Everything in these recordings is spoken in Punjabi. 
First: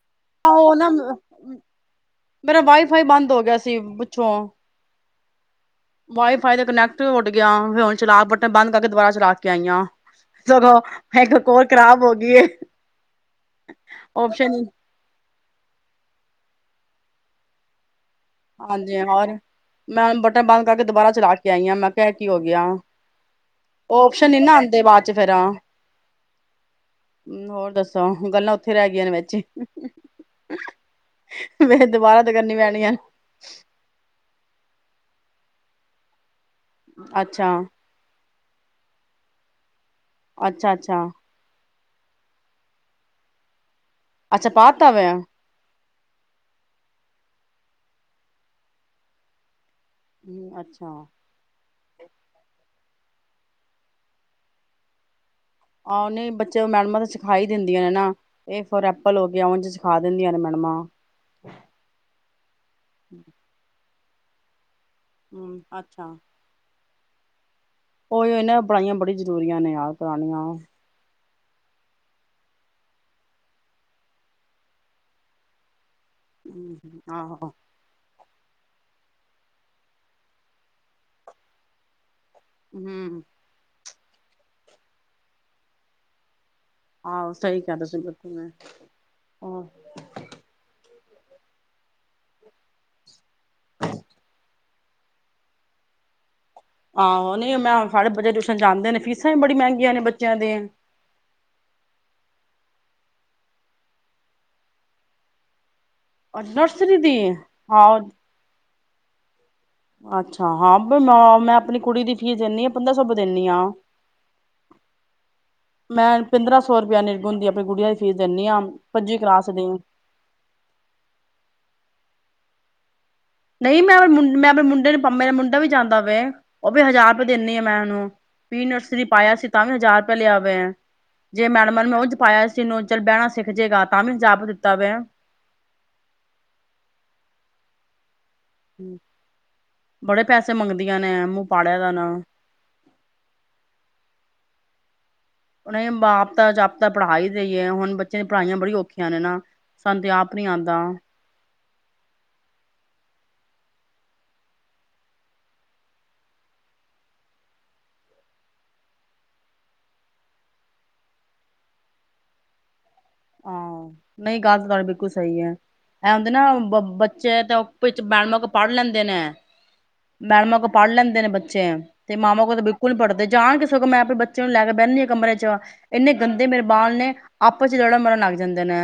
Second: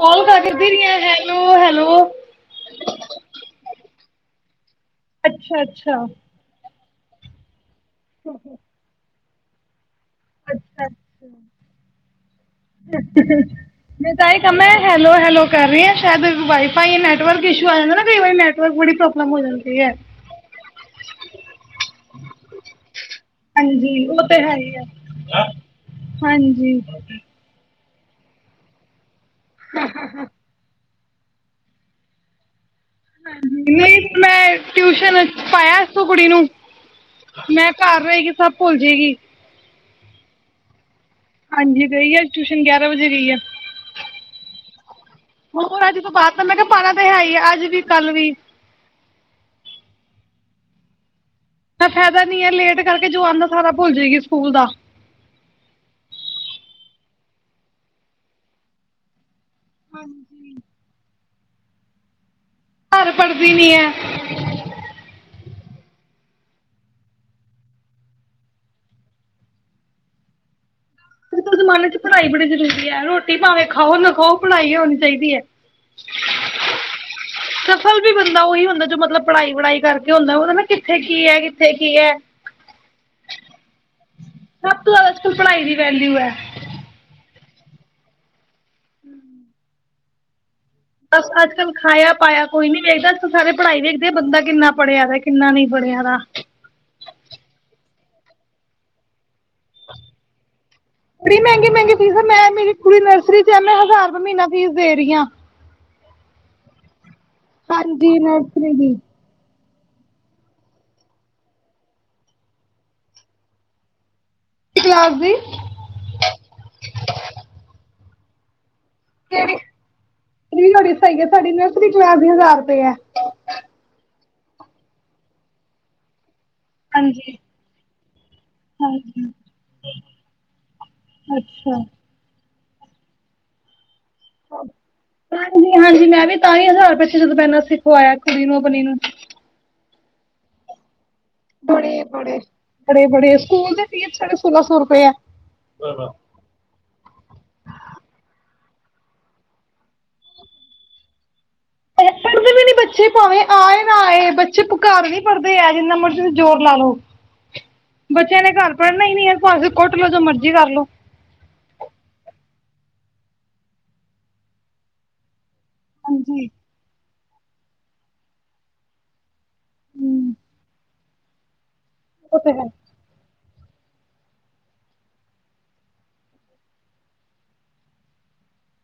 ਕਾਲ ਕਰਦੀ ਉਹ ਰਹੀ ਨਾ ਆ ਹੈਲੋ ਹੈਲੋ ਮੇਰਾ ਵਾਈਫਾਈ ਬੰਦ ਹੋ ਗਿਆ ਸੀ ਪੱਛੋਂ [unintelligible] [unintelligible] [unintelligible] [unintelligible] [unintelligible] [unintelligible] ਸਗੋਂ ਇੱਕ ਕੋਲ ਖ਼ਰਾਬ ਹੋ ਗਈ ਏ [unintelligible] ਓਪਸ਼ਨ ਨੈਟਵਰਕ ਇੱਸੂ ਆ ਜਾਂਦਾ ਨਾ ਕਈ ਵਾਰੀ ਨੈਟਵਰਕ ਬੜੀ ਹਾਂਜੀ ਪ੍ਰੋਬਲਮ ਹੋਰ, ਹੋ ਜਾਂਦੀ ਹੈ ਮੈਂ ਬਟਨ ਬੰਦ ਕਰਕੇ ਦੁਬਾਰਾ ਚਲਾ ਕੇ ਆਈ ਹਾਂ ਮੈਂ ਐਹ ਕੀ ਹੋ ਗਿਆ ਹਾਂਜੀ ਉਹ ਓਪਸ਼ਨ ਨੀ ਤੇ ਹੈ ਨਾ ਹੀ ਆਉਂਦੇ ਬਾਅਦ ਚ ਫੇਰ ਆ, ਹਾਂਜੀ [unintelligible] [unintelligible] ਮੈਂ ਦੁਬਾਰਾ ਤੇ ਕਰਨੀ ਪੈਣੀਆਂ [unintelligible] [unintelligible] ਕੁੜੀ ਨੂੰ ਅੱਛਾ ਮੈਂ ਘਰ ਰਹਿ ਗੀ ਸਭ ਭੁੱਲ ਜੇਗੀ ਅੱਛਾ-ਅੱਛਾ ਹਾਂਜੀ ਗਈ ਆ ਟਿਊਸ਼ਨ ਗਿਆਰਾਂ ਵਜੇ, ਗਈ ਆ ਅੱਛਾ ਪਾਤਾ ਵੇ ਹੋਰ ਅੱਜ ਤੋਂ ਬਾਦ ਤਾਂ ਮੈਂ ਕਿਹਾ ਪਾਣਾ ਤਾ ਹੈ ਹੀ ਆ, ਅੱਜ ਵੀ ਕੱਲ ਵੀ [inaudible] ਫਾਇਦਾ ਨੀ ਹੈ, ਲੇਟ ਕਰਕੇ ਜੋ ਆਉਦਾ ਸਾਰਾ ਭੁੱਲ ਜਾਏਗੀ ਸਕੂਲ ਦਾ ਆਹ ਨਹੀਂ ਬੱਚੇ ਮੈਡਮਾਂ ਤਾਂ ਸਿਖਾਈ ਦਿੰਦੀਆਂ ਨੇ ਨਾ ਏ ਫਾਰ ਐਪਲ ਹੋ ਵਿਆਹਣ ਚ ਸਿਖਾ ਦਿੰਦੀਆਂ ਨੇ ਮੈਡਮਾਂ ਘਰ ਪੜ੍ਹਦੀ ਨੀ ਹੈ। [unintelligible] ਹੂੰ, ਅੱਛਾ ਉਹੀ ਨਾ ਪਾਈਆਂ ਬੜੀ ਜ਼ਰੂਰੀਆਂ ਨੇ, ਕਰਾਣੀਆਂ ਹੁਣ ਦੇ ਜ਼ਮਾਨੇ ਚ ਪੜ੍ਹਾਈ ਬੜੀ ਜ਼ਰੂਰੀ ਹੈ। ਰੋਟੀ ਭਾਵੇਂ ਖਾਓ ਨਾ ਖਾਓ ਪੜਾਈ ਹੋਣੀ ਚਾਹੀਦੀ ਹੈ। ਹੂੰ, ਆਹੋ ਸਫਲ ਵੀ ਬੰਦਾ ਉਹੀ ਹੁੰਦਾ ਜੋ ਮਤਲਬ ਪੜ੍ਹਾਈ ਵੜਾਈ ਕਰਕੇ ਹੁੰਦਾ ਉਹ ਨਾ ਕਿੱਥੇ ਕੀ ਹੈ, ਕਿੱਥੇ ਕੀ ਹੈ ਹੂੰ ਸਭ ਤੋਂ ਜ਼ਿਆਦਾ ਅੱਜਕਲ ਪੜ੍ਹਾਈ ਦੀ ਵੈਲਿਊ ਹੈ। ਆਹੋ ਸਹੀ ਕਿਹਾ ਤੁਸੀ ਬਿਲਕੁਲ, ਮੈਂ ਹੋਰ ਬਸ ਅੱਜ ਕੱਲ੍ਹ ਖਾਇਆ -ਪਾਇਆ ਕੋਈ ਨੀ ਵੇਖਦਾ ਸਾਰੇ ਪੜ੍ਹਾਈ ਵੇਖਦੇ ਆ ਬੰਦਾ ਕਿੰਨਾ ਪੜ੍ਹਿਆ ਦਾ, ਕਿੰਨਾ ਨਹੀਂ ਪੜਿਆ ਦਾ ਆਹੋ ਨ ਮੈਂ ਸਾਡੇ ਬੱਚੇ ਟਿਊਸ਼ਨ ਜਾਂਦੇ ਨੇ ਫੀਸਾਂ ਵੀ ਬੜੀ ਮਹਿੰਗੀਆਂ ਨੇ ਬੱਚਿਆਂ ਦੇ ਬੜੀ ਮਹਿੰਗੇ -ਮਹਿੰਗੇ ਚੀਜ਼ਾਂ ਮੈਂ ਮੇਰੀ ਕੁੜੀ ਨਰਸਰੀ ਚ ਐੈਂ ਹਜ਼ਾਰ ਰੁਪਏ ਮਹੀਨਾ ਫੀਸ ਦੇ ਰਹੀ ਹਾਂ ਅ ਨਰਸਰੀ ਦੀ ਹਾਂ ਹਾਂਜੀ, ਨਰਸਰੀ ਦੀ ਅੱਛਾ ਹਾਂ ਮੈਂ ਮੈਂ ਆਪਣੀ ਕੁੜੀ ਦੀ ਫੀਸ ਦਿੰਦੀ ਆ ਪੰਦਰਾਂ ਸੌ ਦਿੰਦੀ ਹਾਂ ਕਲਾਸ ਦੀ ਮੈਂ ਪੰਦਰਾਂ ਸੌ ਰੁਪਇਆ ਨਿਰਗ ਹੁੰਦੀ ਆਪਣੀ ਗੁੜੀੀਆਂ ਦੀ ਫਿਰ ਦਿੰਨੀ ਆਂ ਕਿਹੜੀ ਸਹੀ ਗ ਤੁਹਾਡੀ ਮੈਂ ਆਪਣੀ ਕ ਆ ਨਹੀਂ ਮੈਂ ਆਪਣੇ ਮੈਂ ਆਪਣੇ ਮੁੰਡੇ ਨੂੰੇਰਾ ਮੁੰਡਾ ਵੀ ਜਾਂਦਾ ਵਵੇ ਉਹ ਵੀ ਹਜ਼ਾਰ ਰੁਪਏ ਹਾਂਜੀ ਦਿੰਦੀ ਆ ਮੈਂ ਉਹਨੂੰ ਪ ਨਰਸਰੀ ਹਾਂਜੀ ਪਾਇਆ ਸੀ ਤਾਂ ਵੀ ਹਜ਼ਾਰ ਰੁਪਆ ਲਿਆਵੇ ਹੈ ਜੇ ਅੱਛਾ ਮੈਡਮਰ ਮੈਂ ਉਹਝ ਪਾਇਆ ਚਿਨੂੰ ਚੱਲ ਬਹਿਣਾ ਸਿੱਖ ਜਾਏਗਾ ਹਾਂਜੀ ਹਾਂਜੀ ਮੈਂ ਵੀ ਤਈ ਹਜ਼ਾਰ ਪ ਜਦੋਂ ਪੈਂਦਾ ਸੀ ਹੋਇਆ ਕਨੋ ਪਨੀਨ [unintelligible] ਬੜੇ ਪੈਸੇ ਮੰਗਦੀਆਂ ਨੇ ਮੂੰਹ ਪਾੜਿਆ ਦਾ ਬੜੇ ਨਾ ਬੜੇ ਬੜੇ ਬੜੇ ਸਕੂਲ ਦੇ ਫੀਸੜੇ ਸੋਲਾਂ ਸੌ ਰੁਪਏਆ ਉਹਨ ਬਾਪਤਾ ਜਾਪਤਾ ਪੜ੍ਹਾ ਹੀ ਦੇਈਏ ਹੁਣ ਬੱਚਿਆਂ ਦੀ ਪੜ੍ਹਾਈਆਂ ਬੜੀ ਅੁਕਖੀ ਔਖੀਆਂ ਨੇ ਨਾ ਸਾਨੂੰ ਤੇ ਆਪ ਨੀ ਆਉਂਦਾ ਪੜਦੇ ਵੀ ਨੀ ਬੱਚੇ ਭਾਵੇਂ ਆਏ ਨਾ ਆਏ ਬੱਚੇ ਘਰ ਨੀ ਪੜ੍ਹਦੇ ਆ ਜਿੰਨਾ ਮਰਜ਼ੀ ਜ਼ੋਰ ਲਾ ਲਓ ਬੱਚਿਆਂ ਨੇ ਘਰ ਪੜ੍ਹਨਾ ਹੀ ਨੀ ਭਾਵੇਂ ਕੁੱਟ ਲ ਜੋ ਮਰਜ਼ੀ ਕਰ ਲੋ ਹਾਂ ਨਹੀਂ ਗੱਲ ਤਾਂ ਤੁਹਾੇ ਬਿਲਕੁਲ ਸਹੀ ਹੈ ਇਹ ਹੁਦੇ ਨੇ ਹਾਂਜੀ ਨਾ ਬੱਚੇ ਤੇ ਵਿਚ ਉਹ [unintelligible] ਪੜ੍ਹ ਲੈਂਦੇ ਨੇ ਹਮ, ਮੈਡਮਾਂ ਕੋ ਪੜ੍ਹ ਲੈਂਦੇ ਦੇ ਨੇ ਬੱਚੇ ਤੇ ਉਹ ਮਾਮਾ ਕੋ ਤਾਂ ਹੈ ਬਿਲਕੁਲ ਪੜਦੇ ਜਾਣ ਸੋਂ ਮੈਂ ਆਪਣੇ ਬੱਚਿਆਂ ਨੂੰ ਲੈ ਕੇ ਬਹਿਿੰ ਨ ਕਮਰੇ ਚ ਆ ਇੰਨੇ ਗੰਦੇ ਮੇਰੇ ਬਾਲ ਨੇ ਆਪਸ ਚ ਜਹੜਾ ਮ ਲੱਗ ਜਾਂਦੇ ਨੇ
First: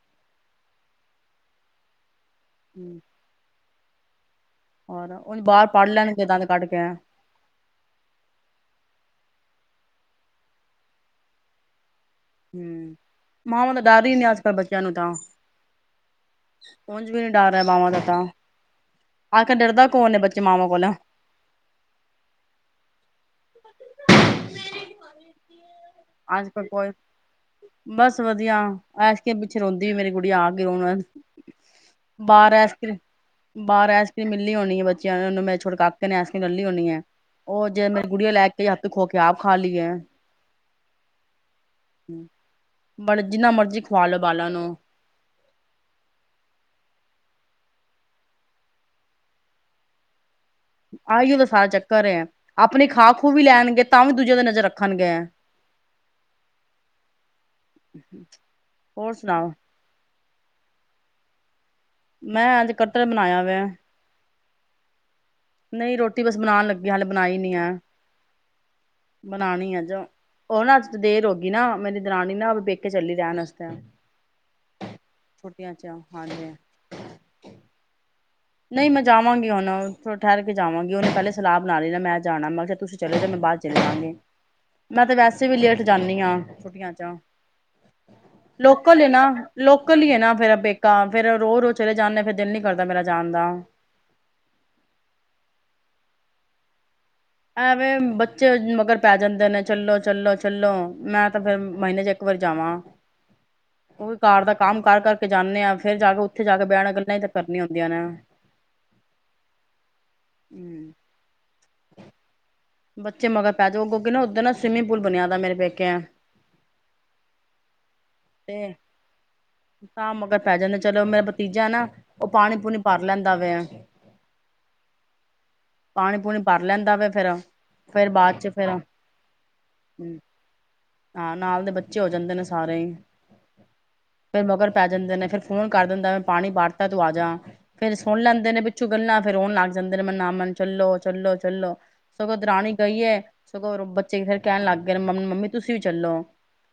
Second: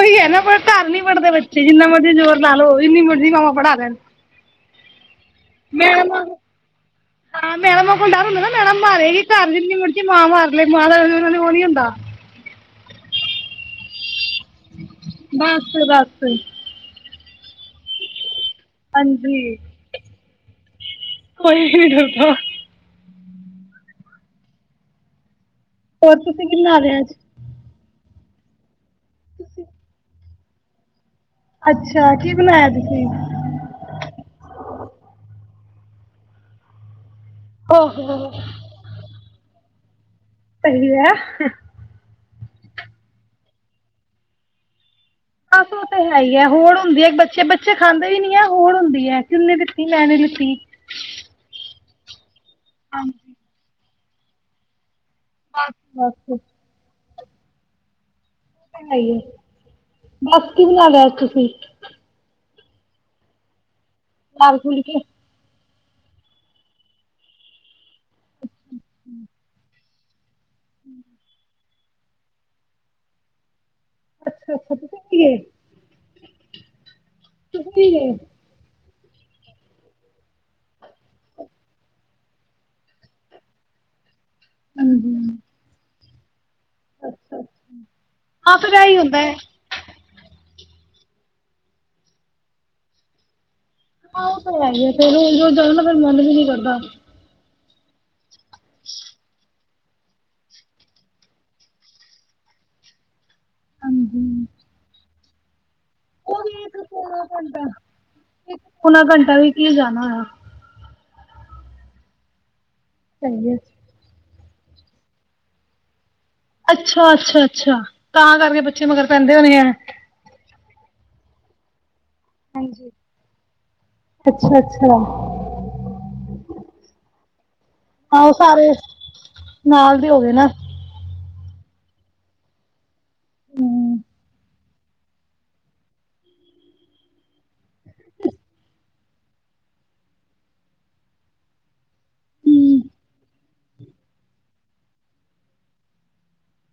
ਉਹੀ ਹੈ ਨਾ ਪਰ ਘਰ ਨਹੀਂੀ ਪੜ੍ਹਦੇ ਬੱਚੇ ਜਿੰਨਾ ਮਰਜ਼ੀ ਜੋਰ ਬਨਾ ਲੋ ਇੰਨੀ ਮਰਜ਼ੀਾ [unintelligible] [unintelligible] ਹੋਰ ਬਾਹਰ ਪੜ੍ਹ ਮੈਡ ਲੈਣਗੇ ਦੰਦ ਕੱਢ ਕੇ ਹਾਂ ਮੈਡਮ ਆਪ ਕੋਲ ਡਰ ਹੁੰਦਾ ਨਾ ਮੈਡਮ ਮਾਰੇਗੀ ਘਰ [unintelligible] ਹਮ ਮਾਵ ਤਾਂ ਡਰ ਹੀ ਨਹੀਂ ਬੱਸ ਬੱਸ ਕੁਝ ਵੀ ਨੀ ਡਰ ਰਿਹਾ ਮਾਵਾਂ ਦਾ ਤਾਂ ਆ ਕੇ ਹਾਂਜੀ ਡਰਦਾ ਕੌਣ ਨੇ ਬੱਚਾ ਮਾਵਾਂ ਕੋਲੋਂ ਕੋਈ ਵੀ [unintelligible] ਹੋਰ ਤੁਸੀਂ ਅੱਜ ਕੱਲ ਕਿਨਾ ਕੋਈ ਬਨਾਲਿਆ ਅੱਜ ਬਸ ਵਧੀਆ [unintelligible] ਪਿੱਛੇ ਰੋਂਦੀ ਮੇਰੀ ਕੁੜੀ [unintelligible] [unintelligible] ਅੱਛਾ ਕੀ ਬਾਹਾਰ ਬਣਾਇਆ ਆਈਸ ਕਰ੍ਰੀਮ ਤੁਸੀਂ ਬਾਹਾਰ ਆਈਸ ਕਰ੍ਰੀਮ ਮਿਲਣੀ ਹੋਣੀ ਹੈ ਬੱਚਿਆਂ ਨੇ ਉਹਨੂੰ ਮੈਂ ਛੁਟ ਕਾਕੇ ਨੇ ਐਸ ਕਰੀਮ ਡੌਲੀ ਹਣੀ ਐ ਉਹ ਜੇ ਮੇਰੀ ਓਹੋ ਗੁੜੀਆਂ ਲੈ ਕੇ ਹੱਥ ਖੋ ਕੇ [unintelligible] ਖਾ ਲਈ ਹੈ ਸਹੀ ਆ ਬੜ ਜਿੰਨਾ ਮਰਜੀ ਖਵਾ ਲੋ ਬਾਲਾਂ ਨੂੰ ਬਸ ਉਹ ਤਾਂ ਹੈ ਹੀ ਹੈ ਹੋਰ ਹੁੰਦੀ ਹੈ ਬੱਚੇ ਬੱਚੇ ਖਾਂਦੇ ਵੀ ਨੀ ਹੈ ਹੋਰ ਹੁੰਦੀ ਹੈ ਕਿਨੇ ਲਤੀ ਮੈਂ ਨ ਲਿੱਤੀ ਆਈਓ ਤਾਂ ਸਾਰਾ ਚੱਕਰ ਹੈ ਆਪਣੀ ਖਾਹ ਖੂਹ ਵੀ ਲੈਣਗੇ ਤਾਂ ਵੀ ਦੂਜ ਦੇ ਨਜ਼ਰੱਖ ਅੱਛ ਅੱਛਾ [unintelligible] ਹੋਰ ਸੁਣਾਓ ਬੱਸ ਕੀ ਬਣਾ ਲਿਆ ਸੀ ਤੁਸੀਂ ਮੈਂ ਅੱਜ ਕੱਠਲ ਬਣਾਇਆ ਵਆ ਲਾਲ ਖੁਲ ਕੇ [unintelligible] ਨਹੀਂ ਰੋਟੀ ਬਸ ਬਣਾਉਣ ਲੱਗੀ ਹਾਲੇ ਬਣਾਈ ਨਹੀਂੀ ਆ ਬਣਾਉਣੀ ਆ ਜੋ ਉਹਨਾਂ ਚ ਦੇਰ ਹੋਗੀ ਨਾ ਮੇਰੀ ਦਰਾਨੀ ਨਾ ਵੇਖਕੇ ਚੱਲੀ ਰਹਿਣ ਵਸਤੇ ਅੱਛਾ ਅੱਛਾ ਤੁਸੀਂ ਕੀ ਗ ਛੁੱਟੀਆਂ ਚ ਹਾਂਜੀ ਤੁਸੀਂ ਕੀ ਗ ਨਹੀਂ ਮੈਂ ਜਾਵਾਂਗੀ ਹੁਣ ਠਹਿਰ ਕੇ ਜਾਵਾਂਗੀ ਉਹਨੇ ਪਹਿਲੇ ਸਲਾਹ ਬਣਾ ਲ ਲਈ ਨਾ ਮੈਂ ਜਾਣਾ ਮੈਂ ਕਿਹਾ ਤੁਸੀਂ ਚਲੇ ਜਾ ਮੈਂ ਬਾਅਦ ਚਲੇ ਜਾਵਾਂਗੀ ਮੈਂ ਤੇ ਹਾਂਜੀ ਵੈਸੇ ਵੀ ਲੇਟ ਜਾਂਦੀ ੀਆਂ ਛੁੱਟੀਆਂ ਚ ਅੱਛਾ ਹਾਂ ਫਿਰ ਇਹੀ ਲੋਕਲ ਹੁੰਦਾ ਨਾ ਹੈ ਲੋਕਲ ਹੀ ਨਾ ਫੇਿਰ ਤਾਂ ਫਿਰ ਰੋ ਰੋਜ਼ ਚਲੇ ਜਾਂਦੇ ਫ਼ਿਰ ਦਿਲ ਨੀ ਕਰਦਾ ਮੇਰਾ ਜਾਂਦਾ ਹਾਂ ਉਹ ਤਾਂ ਹੈ ਹੀ ਫ ਰੋਜ਼ ਰੋਜ਼ ਜਦ ਨਾ ਫੇ ਮਨ ਵੀ ਨੀ ਕਰਦਾ ਐਵੇਂ ਬੱਚ ਮਗਰ ਪੈ ਜਾਂਦੇ ਨੇ ਚੱਲੋ ਚੱਲੋ ਚੱਲੋ ਮੈਂ ਤਾਂ ਫੇਿਰ ਮਹੀਨੇ ਚ ਇੱਕ ਵਾਰੀ ਜਾਵਾਂ ਉਹ ਵੀ ਕਾਰ ਹਾਂਜੀ ਦਾ ਕੰਮ ਕਰ ਕਰਕੇ ਜਾਂਾਨਦੇ ਹਾਂ ਫੇਰ ਜਾ ਕੇ ਉਹ ਉੱਥੇ ਜਾ ਵੀ ਕੇ ਇੱਕ ਵਿਆਣ ਗੱਲਾਂ ਹੀ ਪੌਣਾ ਤਾਂ ਘੰਟਾ ਕਰਨੀਆਂ ਹੁੰਦੀਆਂ ਨੇ ਹਮ ਇੱਕ ਪੌਣਾ ਘੰਟਾ ਵੀ ਕੀ ਜਾਣਾ ਹੋਇਆ ਬੱਚੇ ਸਹੀ ਮਗਰ ਹੈ। ਪੈ ਜਾਓ ਅੱੋਗੇ ਨਾ ਉਓਧਰ ਨਾ ਸਵਿਮਿੰਗ ਪੂਲ ਬਣਿਆ ਦਾ ਮੇਰੇ ਪੇਕੇ ਅੱਛਾ ਅੱਛਾ ਅੱਛਾ ਤਾਂ ਕਰਕੇ ਤੇ ਬੱਚੇ ਮਗਰ ਪੈਂਦੇ ਹੋਣੇ ਹੈ ਤਾਂ ਮਗਰ ਪੈ ਜਾਂਦਾ ਚਲੋ ਮੇਰਾ ਭਤੀਜਾ ਨਾ ਉਹ ਪਾਣੀ ਪੂਣੀ ਹਾਂਜੀ। ਭਰ ਲੈਂਦਾ ਵੇ ਅੱਛਾ ਅੱਛਾ ਪਾਣੀ ਪੂਣੀ ਭਰ ਲੈਂਦਾ ਵ ਫੇਿਰ ਆਹੋ ਸਾਰੇ ਨਾਲ ਦੇ ਹੋ ਗਏ ਨਾ ਹਾਂ ਨਾਲ ਦੇ ਬੱਚੇ ਹੋ ਜਾਂਦੇ ਨੇ ਸਾਰੇ ਹੀ ਹਮ ਫੇਰ ਮਗਰ ਪੈ ਜਾਂਦੇ ਨੇ ਫੇਿਰ ਫੋਨ ਕਰ ਦਿੰਦਾੈਂ ਪਾਣੀ ਵਰਤਾ ਤੂੰ ਆ ਜਾ ਫੇਿਰ ਸੁਣ ਲੈਂਦੇ ਨੇ ਪਿੱਛੋਂ ਗੱਲਾਂ ਫੇਰ ਆਉਣ ਲੱਗ ਜਾਂਦੇ ਨੇ ਮੈਨਮਨ ਚੱਲੋ ਚੱਲੋ ਚੱਲੋ ਸਗੋਂ ਦ ਰਾਣੀ ਹੂੰ ਗਈ ਹੈ ਸਗੋਂ ਬੱਚੇ ਫੇਰ ਕਹਿਣ ਲੱਗ ਗਏ ਮੰਮੀ ਤੁਸੀਂ ਵੀ ਚੱਲੋ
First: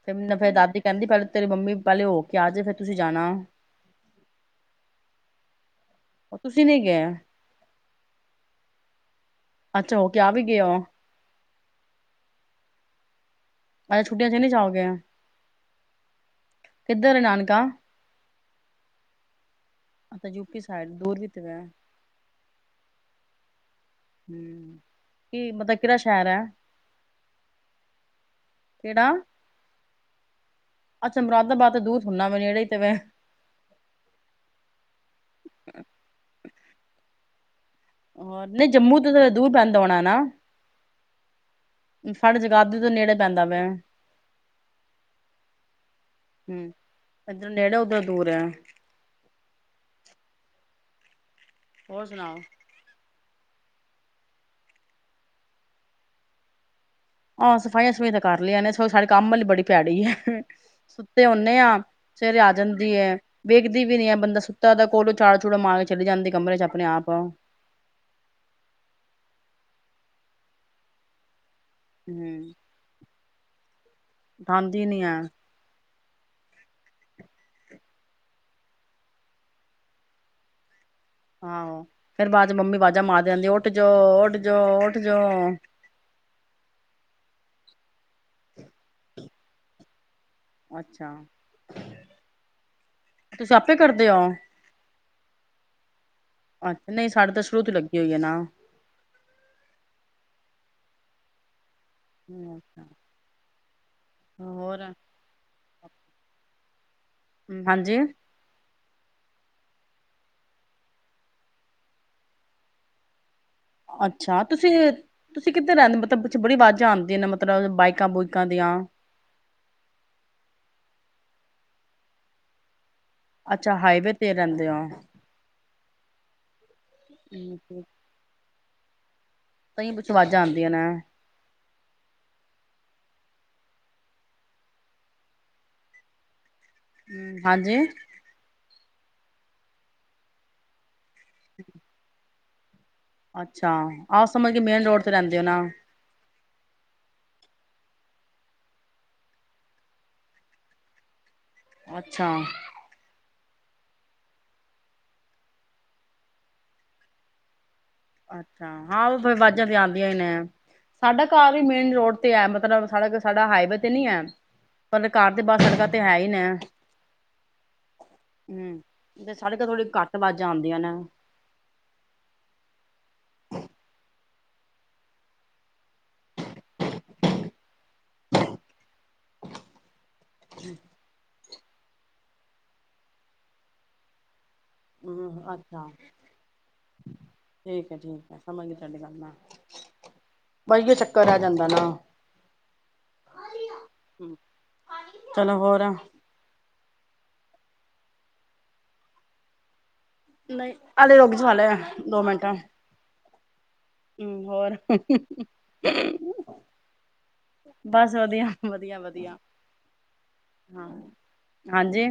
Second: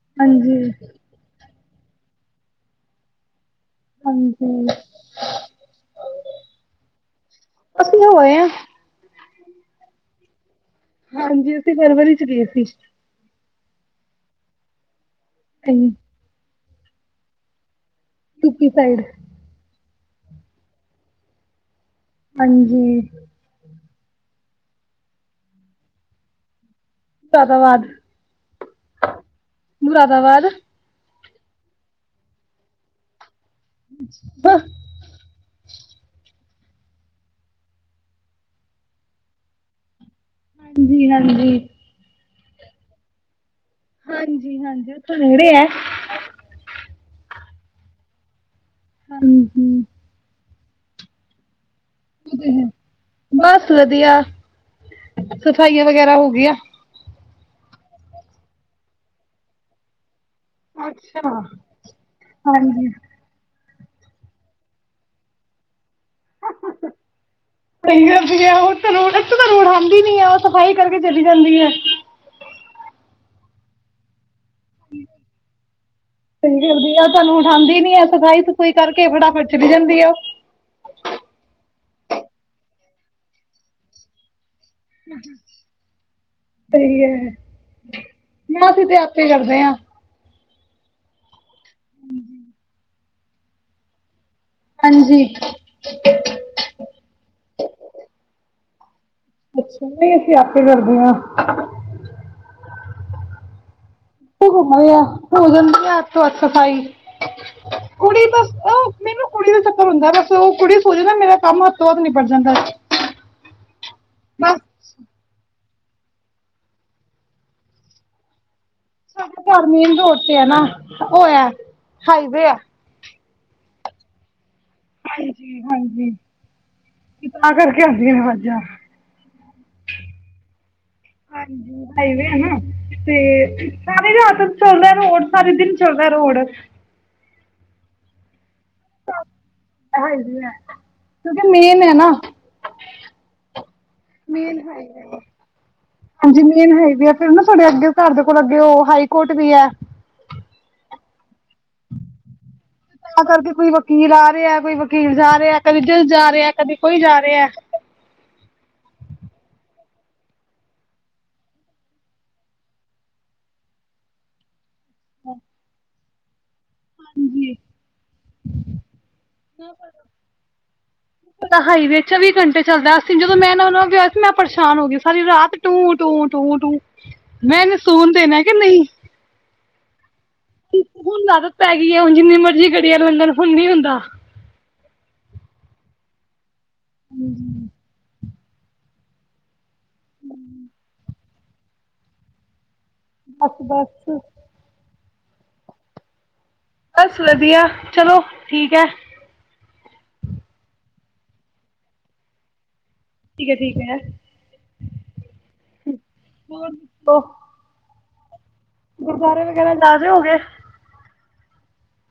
ਫਿਰ ਮ ਫੇਿਰ ਹਾਂਜੀ ਦਾਦੀ ਕਹਿੰਦੀ ਪਹਿਲਲੇ ਤੇਰੀ ਮੰਮੀ ਪਹਿਲੇ ਹੋ ਕੇ ਆਜੇ ਫੇਰ ਤੁਸੀਂ ਜਾਣਾ ਹਾਂਜੀ ਤੁਸੀਂ ਨੀ ਗਏ ਅਸੀਂ ਹੋਏ ਹ ਅੱਛਾ ਹੋ ਕੇ ਆ ਵੀ ਗਯਾ ਓਹ [unintelligible] ਅਸੀ ਫਰਵਰੀ ਚ ਗਏ ਸੀ [unintelligible] [unintelligible] ਕਿੱਧਰ ਨਾਨਕਾ [unintelligible] [unintelligible] [unintelligible] [unintelligible] ਮੁਰਾਦਾਬਾਦ ਕਿਹੜਾ ਮੁਰਾਦਾਬਾਦ [unintelligible] [unintelligible] [unintelligible] [unintelligible] ਨਹੀਂ ਜੰਮੂ ਤੋਂ ਤਾਂ ਦੂਰ ਪੈਂਦਾ ਹੋਣਾ ਨਾ ਹਾਂਜੀ ਹਾਂਜੀ ਪਰ ਜਗਾਧਾਰੀ ਤੋਂ ਨੇੜੇ ਪੈਂਦਾ ਵੇ ਹਾਂਜੀ ਹਾਂਜੀ ਓਥੋਂ ਨੇਡ਼ੇ ਹੈ ਐਥੋਂ ਨੇਡ਼ੇ ਓਦਰੋ ਦੂਰ ਹੈ [unintelligible] ਹੋਰ ਸੁਣਾਓ ਉਹ ਤੇ ਹੈ ਬਸ ਵਧੀਆ ਸਫਾਈਆਂ ਵਗੈਰਾ ਹੋਗੀ ਹੈ ਹਾਂ ਸਫਾਈਆਂ ਸੂਫ਼ੀਆਂ ਤਾਂ ਕਰ ਲਿਆਂ ਨੇ [unintelligible] ਸਾਡੇ ਕੰਮ ਵਾਲੀ ਬੜੀ ਭੈੜੀ ਹੈ ਅੱਛਾ ਸੁੱਤੇ ਹੋਣੇ ਆ ਫੇਰ ਆ ਹਾਂਜੀ ਜਾਂਦੀ ਏ [unintelligible] [unintelligible] ਆਂਦੀ ਨੀ ਹੈ ਉਹ ਸਫ਼ਾਈ ਕਰਕੇ ਚਲੀ ਜਾਂਦੀ ਹੈ [inaudible] [inaudible] [unintelligible] [unintelligible] ਉਠਾਉਂਦੀ ਨੀ ਹੈ ਸਫਾਈ ਸਫੂਈ ਕਰਕੇ ਫਟਾਫਟ ਚੱਲੀ ਜਾਂਦੀ ਓਹ ਆਹੋ ਫੇਰ ਬਾਦ ਚ ਮੰਮੀ ਅਵਾਜ਼ਾਂ ਮਾਰਦੀ ਰਹਿੰਦੀ ਉੱਠ ਜੋ ਉੱਠ ਜੋ ਉੱਠ ਜੋ ਸਹੀ ਹੈ [unintelligible] [inaudible] ਤੁਸੀਂ ਆਪੇ ਕਰਦੇ ਓ ਹਾਂਜੀ ਨਹੀਂ ਸਾਡੇ ਤਾਂ ਸ਼ੁਰੂ ਤੋਂ ਲੱਗੀ ਹੋਈ ਏ ਨਾ ਨਹੀਂ ਅਸੀਂ ਆਪੇ ਕਰਦੇ ਆਂ [inaudible] [unintelligible] ਹੋਰ ਸਫ਼ਾਈ ਹਾਂਜੀ ਕੁੜੀ ਤਾਂ ਮੈਨੂੰ ਕੁੜੀ ਦਾ ਚੱਕਰ ਹੁੰਦੈ ਬਸ ਉਹ ਕੁੜੀ ਸੋ ਜੇ ਨਾ ਮੇਰਾ ਕੰਮ ਹੱਥੋ ਹੱਥ ਨਿੱਬੜ ਜਾਂਦੈ। ਅੱਛਾ ਤੁਸੀਂ ਤੁਸੀਂ ਕਿੱਧਰ ਰਹਿੰਦੇ ਮਤਲਬ ਪਿੱਛੋਂ ਬੜੀ ਆਵਾਜ਼ਾਂ ਆਂਦੀਆਂ ਨੇ ਮਤਲਬ ਬਾਈਕਾਂ ਬੁਇਕਾਂ ਦੀਆਂ ਸਾਡਾ ਘਰ ਮੇਨ ਰੋਡ ਤੇ ਹੈ ਨਾ ਹੋਇਆ ਹਾਈ ਵੇ ਐ ਅੱਛਾ ਹਾਈਵੇ ਤੇ ਰਹਿੰਦੇ ਹੋ ਹਾਂਜੀ ਹਾਂਜੀ ਤਾਂ ਕਰਕੇ ਆਂਦੀਆਂ ਨੇ ਬਾਜਾਂ ਤਾਂਹੀ ਪਿੱਛੋਂ ਆਵਾਜ਼ਾਂ ਆਉਂਦੀਆਂ ਨੇ ਹਾਂਜੀ ਹਾਈਵੇ ਹੈ ਨਾ ਤੇ ਸਾਰੀ ਰਾਤ ਚੱਲਦਾ ਰੋਡ ਸਾਰੇ ਦਿਨ ਚੱਲਦਾ ਰੋਡ ਹਾਂਜੀ ਹ ਆ [unintelligible] ਕਿਉਂਕਿ ਮੇਨ ਹੈ ਨਾ ਅੱਛਾ ਆਹ ਸਮਝ ਕੇ ਮੇਨ ਰੋਡ ਤੇ ਰਹਿੰਦੇ ਹੋ ਨਾ ਹਾਂਜੀ ਮੇਨ ਹਾਈਵੇ ਐ ਫਿਰ ਨਾ ਸਾਡੇ ਅੱਗੇ ਘਰ ਦੇ ਕੋਲ ਅੱਗੇ ਉਹ ਹਾਈ ਕੋਰਟ ਵੀ ਹੈ ਅੱਛਾ ਕਰਕੇ ਕੋਈ ਵਕੀਲ ਆ ਰਿਹਾ ਕੋਈ ਵਕੀਲ ਜਾ ਰਿਹਾ ਕਦੇ ਦਿਲ ਜਾ ਰਿਹਾ ਕਦੀ ਕੋਈ ਜਾ ਰਿਹਾ ਅੱਛਾ ਹਾਂ ਵਾਜ਼ਾਂ ਤੇ ਆਂਦੀਆਂ ਹੀ ਨੇ ਸਾਡਾ ਘਰ ਵੀ ਮੇਨ ਰੋਡ ਤੇ ਹੈ ਮਤਲਬ ਸਾ ਸਾਡਾ ਹਾਈਵੇ ਤੇ ਨੀ ਹੈ ਪਰ ਘਰ ਦੇ ਬਸ ਤੇ ਹੈ ਹੀ ਨਾ ਹਾਂਜੀ ਹਮ ਤੇ ਸੜਕਾਂ ਥੋੜੀ ਘੱਟ ਵਾਜ਼ਾਂ ਆਉਂਦੀਆਂ ਨੇ ਪਤਾ ਹਾਈਵੇ ਚਵੀਂ ਘੰਟੇ ਚੱਲਦਾ ਜਦੋਂ ਮੇਰਾ ਨਵਾਂ ਨਵਾਂ ਵਿਆਹ ਹੋਇਆ ਸੀ ਮੈਂ ਪਰੇਸ਼ਾਨ ਹੋ ਗਈ ਸਾਰੀ ਰਾਤ ਟੂੰ ਟੂੰ ਟੂੰ ਟੂੰ ਮੈਂ ਇਹਨੇ ਸੁਣ ਦੇਣਾ ਕਿ ਨਹੀਂ ਹੁਣ ਆਦਤ ਪੈ ਗਈ ਐ ਹੁਣ ਜਿੰਨੀ ਮਰਜ਼ੀ ਗੱਡਿਆਂ ਲੰਘਣ ਹੁਣ ਨੀ ਹੁੰਦਾ ਹਮ ਅੱਛਾ ਠੀਕ ਹੈ ਸਮਝ [unintelligible] ਚਡੀ ਦੱਲ ਨਾਲ ਵਧੀਏ [unintelligible] ਚੱਕ ਕਰਿਆ ਜਾਂਦਾ ਨਾ ਬਸ ਬਸ ਚਲੋ ਹੋਰ ਬਸ ਵਧੀਆ ਚਲੋ ਠੀਕ ਹੈ ਨਹੀਂ ਆਲੇ ਲੋਗ ਦੁਆਲੇ ਏ ਦੋ ਮਿੰਟਾਂ ਹੈ ਠੀਕ ਹੈ ਹਮ ਹੋਰ ਹੋਰ ਦੱਸੋ ਬਸ ਵਧੀਆ ਵਧੀਆ ਵਧੀਆ ਗੁਰਦੁਆਰੇ ਵਗੈਰਾ ਜਾ ਰੇ ਹੋਗੇ ਹਾਂ ਹਾਂਜੀ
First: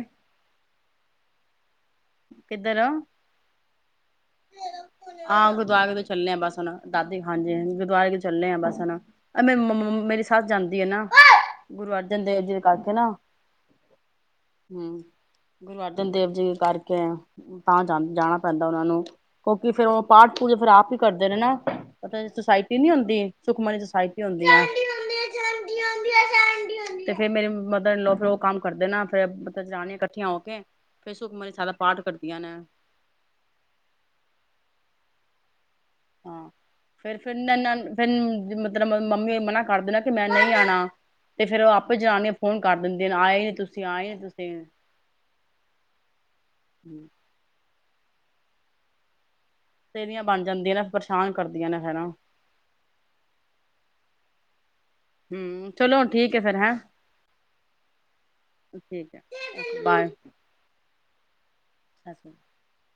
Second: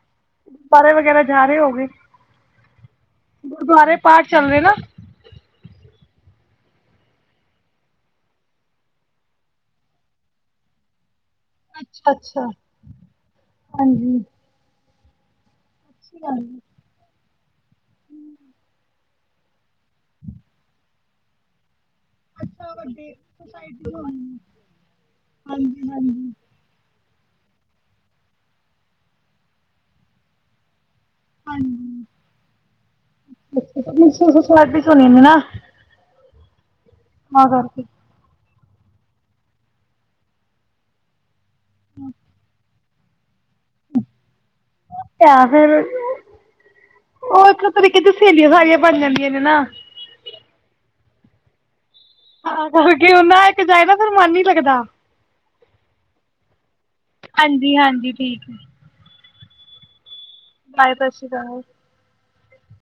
ਗੁਰੂ ਦੁਆਰੈ ਵਗੈਰਾ ਜਾ ਰਹੇ ਹੋ ਗਏ ਕਿੱਧਰ ਹੋ ਗੁਰਦੁਆਰੇ ਪਾਠ ਚੱਲਦੇ ਨਾ ਹਾਂ ਗੁਰਦੁਆਰੇ ਤੋਂ ਚੱਲੇ ਆ ਬਸੁਣ ਦਾਦੀ ਹਾਂਜੀ ਹ ਗੁਰਦਆਰੇ ਚੱਲੇ ਆਾਂ ਬਸੁਣ ਮੇ ਮੰ ਮੇਰੀ ਸਸ ਜਾਂਦੀ ਆ ਨਾ ਗੁਰੂ ਅੱਛਾ ਅਰਜਨ ਦੇਵ ਅੱਛਾ ਜੀ ਦੇ ਕਰਕੇ ਨਾ ਹਾਂਜੀ ਹਮ ਗੁਰੂ ਅਰਜਨ ਅੱਛੀ ਦੇਵ ਗੱਲ ਜੀ ਹੈ ਕਰਕੇ ਤਾਂ ਜਾਣਾ ਪੈਂਦਾ ਉਹਨਾਂ ਨੂੰ ਕਿਉਂਕਿ ਫੇਰ ਉਹ ਪਾਠ ਪੂਜਾ ਫੇਿਰ ਆਪ ਹੀ ਕਰਦੇ ਨੇ ਨਾ ਪਤਾ ਅੱਛਾ ਸੋਸਾਇਟੀ ਨੀ ਵੱਡੇ ਹੁੰਦੀ ਸੁਖਮਣੀ ਸੁਸਾਇਟੀ ਸੋਸਾਇਟੀ ਹੋਣੀ ਹੁੰਦੀ ਆ ਹਾਂਜੀ ਹਾਂਜੀ ਤੇ ਫੇਿਰ ਮੇਰੀ ਮਦਰ ਲਓ ਫਿਰ ਉਹ ਕੰਮ ਕਰਦੇ ਨਾ ਫਿਰ ਮਤਲਬ ਜਾਣ ਇਕੱਠੀਆਂ ਹੋ ਕੇ ਫਿਰ ਸੁਖਮਨੀ ਸਾਹਿਬ ਦਾ ਹਾਂਜੀ ਪਾਠ ਕਰਦੀਆਂ ਨੇ [unintelligible] ਹਾਂ ਫੇਿਰ ਤਾਂ ਕਰਕੇ ਫਿਰ ਫਿਰ ਜ ਮੰਮੀ ਮਨਾ ਕਰਦੇ ਨਾ ਕਿ ਮੈਂ ਨਹੀਂ ਆਉਣਾ ਤੇ ਫੇਿਰ ਉਹ ਆਪ ਜ ਜਾਣ ਫੋਨ ਕਰ ਦਿੰਦੇ ਨੇ ਆਏ ਹੀ ਨ ਤੁਸੀਂ ਆਏ ਨ ਤੁਸੀਂ ਤਾਂ ਫਿਰ ਉਹਥੇ ਤੇ ਸਹੇਲੀਆਂ ਸਾਰੀਆਂ ਬਣ ਜਾਂਦੀਆਂ ਨੇ ਨਾ ਸੇਲਿਆ ਬਣ ਜਾਂਦੀਆਂ ਨਾ ਕਰਦੀਆਂ ਨੇ ਹੈ ਨਾ ਫਿਰ ਕੀ ਹੁੰਦਾ ਜਾਈਦਾ ਫਿਰ ਮਨ ਹੀ ਲੱਗਦਾ ਹਮ ਚਲੋ ਠੀਕ ਹੈ ਫੇਰ ਹੈਂ ਹਾਂਜੀ ਹਾਂਜੀ ਠੀਕ ਹੈ ਠੀਕ ਬਾਏ ਸਤ ਸ੍ਰੀ ਅਕਾਲ ਅਸ [unintelligible]